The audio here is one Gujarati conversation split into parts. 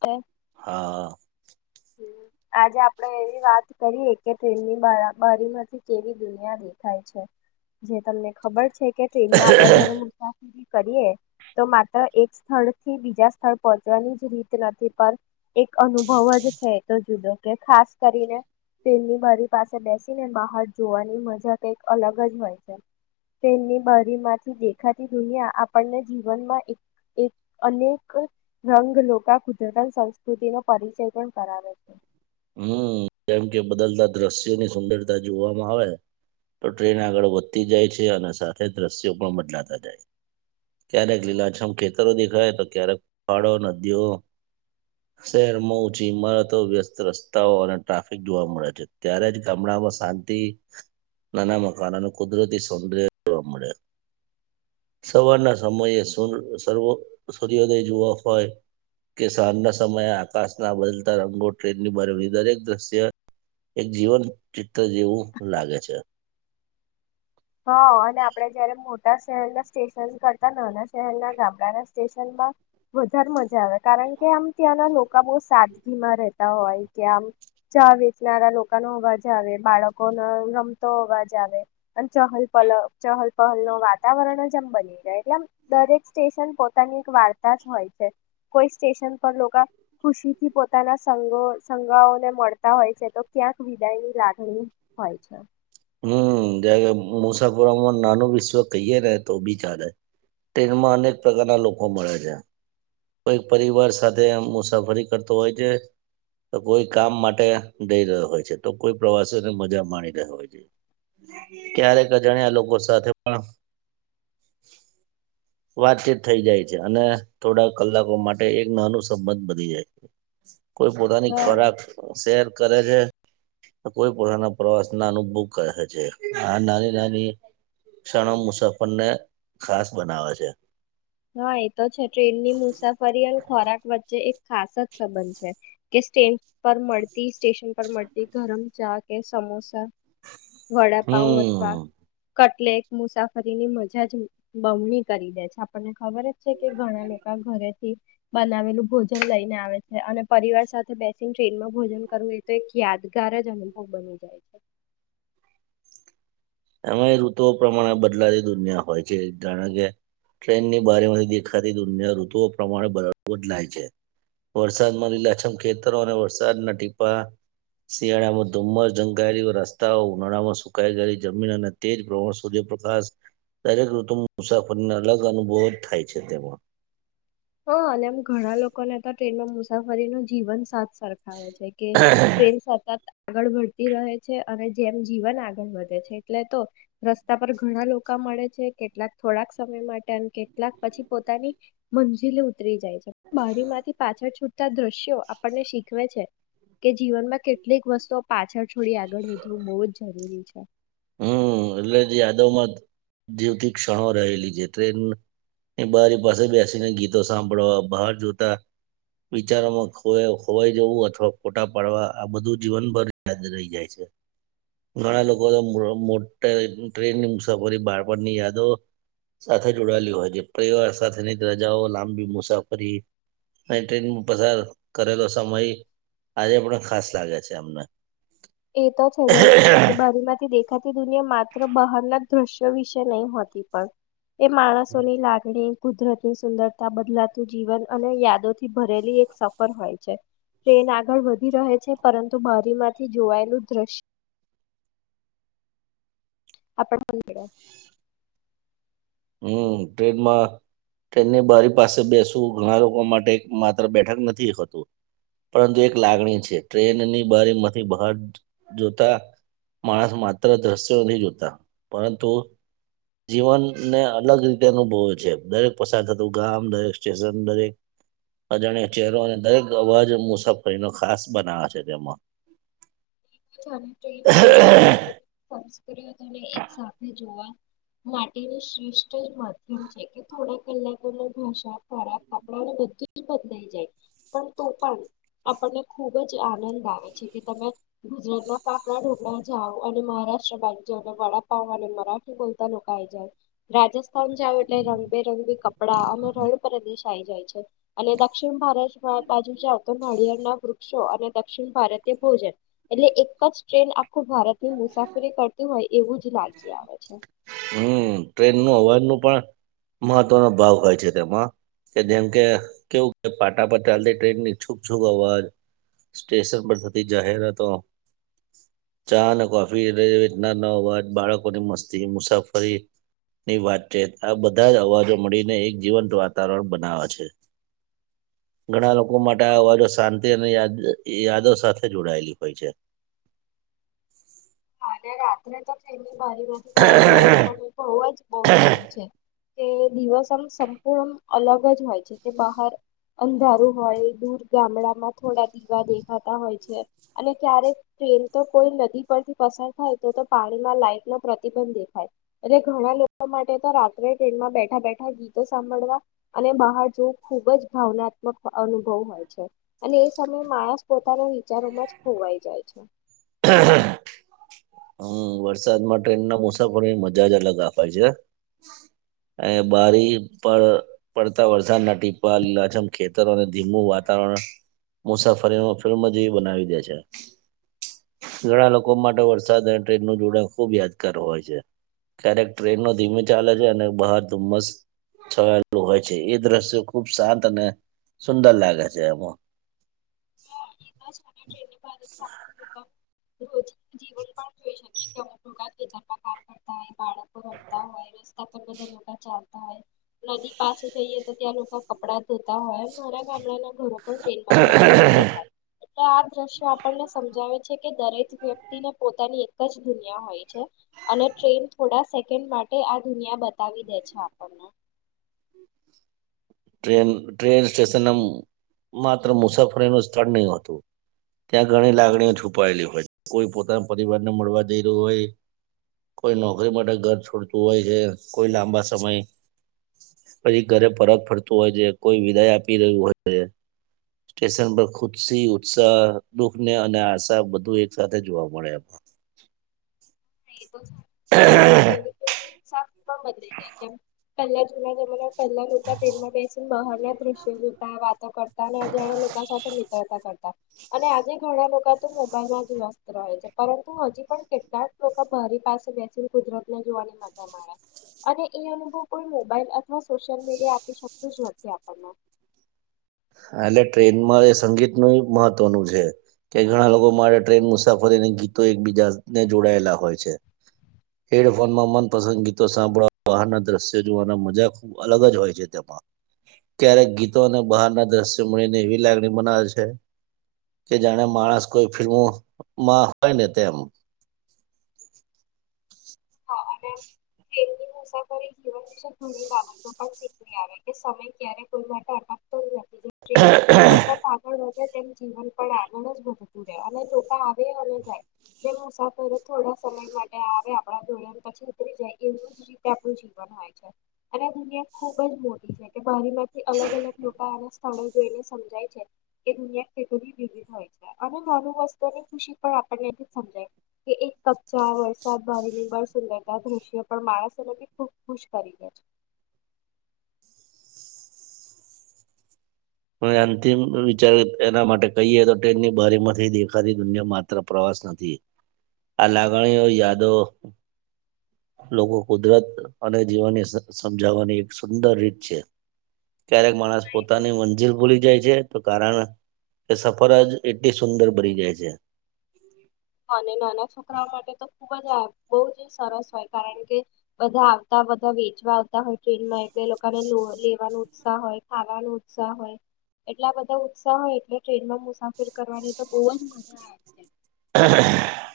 હ [unintelligible] હા. આજે આપડે એવી વાત કરીએ કે ટનની બબારીમાંથી કેવી દુનિયા દેખાય છે જે તમને ખબર છે. કે ટ્રેનમાં આપે જયારે. કરીએ તો માત્ર એક સ્થળથી બીજા સ્થળ પહોંચવાની જ રીત નથી પણ એક અનુભવ જ ખાસ કરીને તેનની બરી પાસે બેસીને બહાર જોવાની મજા ક અલગ જ હોય છે તેનની બરી માંથી દેખાતી દુનિયા આપણને જીવનમાં એક એક અનેક રંગ લોકો કુદરતન સંસ્કૃતિનો પરિચય પણ બરાબર છે. હમ જેમ કે બદલતા દ્રશ્યોની સુંદરતા જોવામાં આવે તો ટ્રેન આગળ વધતી જાય છે અને સાથે દ્રશ્યો પણ બદલાતા જાય ક્યારેક લીલાછમ ખેતરો દેખાય તો ક્યારેક ફાડો નદીઓ શહેરમાં ઊંચી ઈમારતો વ્યસ્તસ્ રસ્ અને ટ્રાફિક જોવા મળે છે ત્યારે જ ગામડામાં શાંતિ નાના મકાના અને કુદરતી સૌંદર્ય જોવા મળે સવારના સમયે સર્વ સૂર્યોદય જોવા હોય કે શવારના સમયે આકાશના બદલતા રંગો ટ્રેનની બ દરેક દ્રશ્ય એક જીવન ચિત્ર જેવું લાગે છે. હા અને આપડે જયારે મોટા શહેરના સ્ટેશન કરતા નાના શહેરના ગામડાના સ્ટેશનમાં વધારે મજા આવે કારણ કે આમ ત્યાંના લોકો બહ સાદગીમાં રહેતા હોય કે આમ ચા વેચનારા લોકોનો અવાજ આવે બાળકોનો રમતો અવાજ આવે. ચહલપલ ચહલ પહલ ન વાતાવરણ જ આમ બની રહે એટલે આમ દરેક સ્ટેશન પોતાની એક વાર્તા જ હોય છે કોઈ સ્ટેશન પર લોકો ખુશીથી પોતાના સઘો સઘાઓને મળતા હોય છે તો ક્યાંક વિદાયની લાગે. હમ જગ મુસાફરોમાં નાનું વિશ્વ કહીયએ ને તો બી ચાલે ટ્રેનમાં અનેક પ્રકારના લોકો મળે છે કોઈ પરિવાર સાથે મુસાફરી કરતો હોય છે તો કોઈ કામ માટે જઈ રહ્યો હોય છે તો કોઈ પ્રવાસ મજા માણી રહ હોય છે ક્યારેક અજાણ્યા લોકો સાથે પણ વાતચીત થઈ જાય છે અને થોડા કલાકો માટે એક નાનું સંબંધ બની જાય છે. કોઈ પોતાની હોય ખોરાક શેર કરે છે. અ [unintelligible] કોઈ પોતાના પ્રવાસ ના અનુભવ કરે છે આ નાની નાની ક્ષણો મુસાફરને ખાસ બનાવે છે. હા એ તો છે ટ્રેનની મુસાફરી અને ખોરાક વચ્ચે એક ખાસ જ સંબંધ છે કે સ્ટન પર મળતી સ્ટેશન પર મળતી ગરમ ચા કે સમોસા વડાપાઉ અથવા હમ કટલેક મુસાફરીની મજા જ બમણી કરી દે છે. આપણને ખબર હ. કે ઘણા લોકો ઘરેથી બનાવેલું ભોજન લઈને આવે છે અને પરિવાર સાથે બે ટ્રેનમાં ભોજન કરવું એ તો એક યાદ કાર જ અનુભવ બની જાય છે. એમાં ઋતુઓ પ્રમાણે બદલાતી દુનિયા હોય છે જાણે કે ટ્રેનની બારીમાંથી દેખાતી દુનિયા ઋતુઓ પ્રમાણે બદલાય છે વરસાદમાં લી લછમ ખેતરો અને વરસાદના ટીપા શિયાળામાં ધુમ્મસ ઝંકાયેલી રસ્તા ઉનાળામાં સુકાઈ ગયેલી. જમીન અને તેજ પ્રવણ સુધ પ્રકાશ દરેક ઋતુ મુસાફરીને અલગ અનુભવ જ થાય છે તેમાં હા અને એમ ઘણા લોકોને હતા ટ્રેનમાં મુ મુસાફરી નું જીવન સા સરખાવે છે કે ટ્રેન સતત આગળ વધતી રહે છે અને જેમ જીવન આગળ વધે છે એટલે તો રસ્તા પર ઘણા લોકો મળે છે કેટલાક થોડાક સમય માટે અને કેટલાક પછી પોતાની મ જલે ઉ જાય છે બરી માંથી પાછળ છ. દ્રશ્યો આપણને શીખવે છે કે જીવનમાં કેટલીક વસ્તુઓ પાછળ છોડી આગળ વધવું બહુ જ જરૂરી છે. હમ એટલે યાદોમાં જીવતી ક્ષણો રહેલી છે ટ્રેન એ બારી પાસે બેસીને ગીતો સાંભળવા બહાર જોતા વિચારોમાં ખો ખોવાઈ જવું અથવા ખોટા પાડવા આ બધું જીવનભર યાદ રહી જાય છે ઘણા લોકો મોટ ટ્રેનની મુસાફરી બાળપણની યાદો સાથે જોડાયેલી હોય છે પરિવાર સાથેની રજાઓ લાંબી મુસાફરી અને ટ્રેનમાં પસાર કરેલો સમય આજે પણ ખાસ લાગે છે અમને એ તો છે એ બાજમાંથી દેખ આખાતી દુનિયા માત્ર બહારના જ દ્રશ્યો વિશે નહી હોતી પણ એ માણસોની લાગણી કુદરતની સુંદરતા બદલાતું જીવન અને યાદોથી ભરેલી એક સફર હોય છે ટ્રેન આગળ વધી રહે છે પરંતુ બારી માંથી જોવાયેલું દ્રશ્ય આપ હમ ટ્રેનમાં ટ્રેનની બારી પાસે બેસવું ઘણા લોકો માટે માત્ર બેઠક નથી હતું પરંતુ એક લાગણી છે ટ્રેનની બારીમાંથી બહાર જોતા માણસ માત્ર દ્રશ્યો નથી જોતા પરંતુ જીવન. ને અલગ રીતે અનુભવે છે, દરેક પસાર થતું ગામ, દરેક સ્ટેશન, દરેક અજાણ્યા ચેહરો અને દરેક અવાજ મુસાફરીને ખાસ બનાવે છે તેમાં. [unintelligible] [unintelligible] તને એક સાથે જોવા માટેની શ્રેષ્ઠ જ માધ્યમ છે, કે થોડા કલાકો ભાષા ખોરાક કપડાને બધું જ બદલાઈ જાય, પણ તો પણ આપણને ખૂબ જ આનંદ આવે છે, કે તમે ગુજરાતના ફાફડા ઢોકળા જાવ અને મહારાષ્ટ્ર બાજુ જાવ તોને વડાપાવ અને મરાઠી બોલતા લોકો આવી જાય, રાજસ્થાન જાવ એટલે રંગબેરંગી કપડાં અને રણ પ્રદેશ આવી જાય છે, અને દક્ષિણ ભારત બાજુ જાવ તો નાળિયળના વૃક્ષો અને દક્ષિણ ભારતીય ભોજન. એટલે એક જ ટ્રેન આખું ભારતની મુસાફરી કરતી હોય એવું જ લાગી આવે છે. ટ્રેનનો અવાજનું પણ મહત્વનો ભાવ હોય છે તેમાં, કે જેમ કે કેવું કે પાટા પર ચાલતી ટ્રેનની છૂક છૂક અવાજ, સ્ટેશન પર થતી જાહેરાતો, ચા અને કોફી એ રીતનાનો અવાજ બાળકોની મસ્તી મુસાફરી ની વાતચીત, આ બધા જ અવાજો મળીને એક જીવંત વાતાવરણ બનાવે છે, ઘણા લોકો માટે આ અવાજો શાંતિ અને યાદ યાદો સાથે જોડાયેલી હોય છે. હા ને રાત્રે તો ટ્રેનની બારીમાંથી બહાર જોવાનો અનુભવ જ બોહ જુદો છે. કે દિવસ આમ સંપૂર્ણ અલગ જ હોય છે, કે બહાર અંધારું હોય, દૂર ગામડામાં થોડા દીવા દેખાતા હોય છે, અને ક્યારેક ટ્રેન તો કોઈ નદી પરથી પસાર થાય તો તો પાણીમાં લાઈટનો પ્રતિબંધ દેખાય, એટલે ઘણા લોકો માટે તો રાત્રે ટ્રેનમાં બેઠા-બેઠા ગીતો સાંભળવા અને બહાર જોવું, ખૂબ જ ભાવનાત્મક અનુભવ હોય છે, અને એ સમયે માણસ પોતાના વિચારોમાં જ ખોવાઈ જાય છે. હં, વરસાદમાં ટ્રેનના મુસાફરીની મઝા જ અલગ આ હોય છે, એ બારી પર પડતા વરસાદના ટીપા, લીલાંછમ ખેતરો અને ધીમું વાતાવરણ, મુસાફરી આમ ફિલ્મ જેવી બનાવી દે છે, ઘણા લોકો માટે વરસાદ ટ્રેનનું જોડાણ ખૂબ યાદગાર હોય છે, ક્યારેક ટ્રેન નો ધીમે ચાલે છે અને બહાર ધુમ્મસ છવાયેલું હોય છે, એ દ્રશ્ય ખૂબ શાંત અને સુંદર લાગે છે એમાં એના છેને ટ્રેનની બારેથી આપણે લોકો રોજ, જીવન પણ જોઈ શકીએ, કે મોટો [unintelligible] ખેતરમાં કામ કરતા હોય, બાળકો રમતા હોય, રસ્તા પર બધા ચાલતા હોય, નદી પાસે જઈએ તો ત્યાં લોકો કપડા ધોતા હોય, અને ગામડાના ઘણું પણ ટ્રેનમાંથી આપણને દેખાય. એટલે આ દ્રશ્ય આપણને સમજાવે છે, કે દરેક વ્યક્તિને પોતાની એક જ દુનિયા હોય છે, અને ટ્રેન થોડા સેકન્ડ માટે આ દુનિયા બતાવી દે છે આપણને. ટ્રેન, ટ્રેન સ્ટેશન આમ માત્ર મુસાફરીનું સ્થળ નહી હોતું, ત્યાં ઘણી લાગણીઓ છુપાયેલી હોય, કોઈ પોતાના પરિવારને મળવા જઈ રહ્યું હોય, કોઈ નોકરી માટે ઘર છોડતું હોય છે, કોઈ લાંબા સમય પછી ઘરે પરત ફર તું હોય છે, કોઈ વિદાય આપી રહ્યું હોય છે. સ્ટેશન પર ખુત્શી, ઉત્સાહ, દુઃખ ને અને આશા બધું એક સાથે જોવા મળે આમ. હ હ હ. [unintelligible] બદલઈ જાય, કેમ પહેલા જૂના જમાના, પહેલા લોકા ટ્રેનમાં બેસીને બહારના દ્રશ્યો જોતા વાતો કરતા, ને અજાણ્યા લોકા સાથે મિત્રતા કરતા, અને આજે ઘણા લોકા તો મોબાઈલમાં જ વ્યસ્ત રહે છે, પરંતુ હજી પણ કેટલાક લોકા બારી પાસે બેસીને કુદરતને જોવાની મઝા માણે, અને એ અનુભવ કોઈ મોબાઈલ અથવા સોશિયલ મીડિયા આપી શકતું જ નથી આપણને. હા, એટલે ટ્રેનમાં એ સંગીતનું ય મહત્વનું છે કે ઘણા લોકો માટે ટ્રેન મુસાફરીને ગીતો એકબીજાને જોડાયેલા હોય છે, હેડફોનમાં મનપસંદ ગીતો સાંભળવા બહારના દ્રશ્યો જોવાના મજા ખૂબ અલગ જ હોય છે તેમાં, ક્યારેક ગીતો અને બહારના દ્રશ્ય મળીને એવી લાગણી બનાવે છે, કે જાણે માણસ કોઈ ફિલ્મોમાં માં હોય ને તેમ હા, અને ટ્રેનની મુસાફરી જીવન વિશે ઘણી બાબતો પણ શીખવી આવે, કે સમય ક્યારે કોઈ માટે અટકતો જ નથી. ટ્રેન સતત આગળ વધ [unintelligible] તેમ જીવન પણ આગળ જ વધતું રહેે, અને લોકા આવે અને જાય, જેમ મુસાફરો થોડા સમય માટે આવે આપડા જોડે, ને પછી ઉતરી જાય એવું જ રીતે આપણું જીવન હોય છે, અને આ દુનિયા ખુબ જ મોટી છે કે બારીમાં કે અલગ અલગ લોકા આ સ્થળે જોઈને સમજાય છે, એ દુનિયા કેટલી વિવિધ હોય છે અને નાનું વસ્તુઓની ખુશી પણ આપનેથી સમજાય કે એક કપ ચા હોયસ સા બારીની બહાર સુંદરતા દૃશ્ય પણ માણસોને બી ખૂબ ખુશ કરી દે છે. અને અંતિમ વિચાર એના માટે કહીએ, તો ટ્રેનની બારીમાંથી દેખાતી દુનિયા માત્ર પ્રવાસ નથી, આ લાગણીઓ યાદો લોકો કુદરત અને જીવનને સમજાવવાની એક સુંદર રીત છે. ક્યારેક માણસ પોતાની મન ભૂલી જાય છે, તો કારણ કે સફર જ એટલી સુંદર બની જાય છે. અને નાના છોકરાઓ માટે તો ખૂબ જ આ બહુ જ સરસ હોય, કારણ કે બધા આવતા, બધા વેચવા આવતા હોય ટ્રેનમાં તે લોકાને લો લેવાનું ઉત્સાહ હોય, ખાવાનો ઉત્સાહ હોય એટલા બધા ઉત્સાહ હોય એટલે ટ્રેનમાં મુસાફરી કરવાની તો બોવ જ મજા આવે છે. અહ.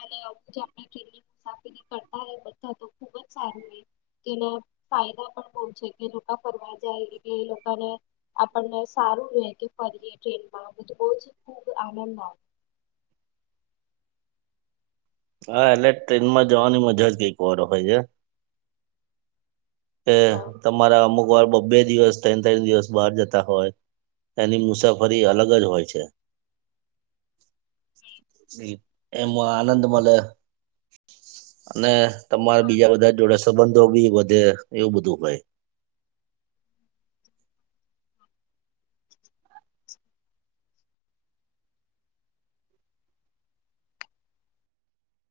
અને [inaudible] આપણે ટ્રેનની મુસાફરી કરતા રહે બધા તો ખુબ જ સારું રેય. તેના ફાયદા પણ બોવ છે કે, લોકો ફરવા જાય એટલે એ લોકોને આપણને સારું રે કે ફરીએ ટ્રેનમાં બધું બોવ જ ખૂબ આનંદ આવે. હા, એટલે ટ્રેનમાં જાવાની મજા જ કઈક ઓર હોય જે કે હા તમારા અમુક કવાર બબ્બે દિવસ તયન તયન દિવસ બહાર જતા હોય એની મુસાફરી અલગ જ હોય છે. ઈ એમાં આનંદ મલ અને તમારે હા. બીજા બધા જોડે સ સંબંધો બી વધે એવું બધું હોય.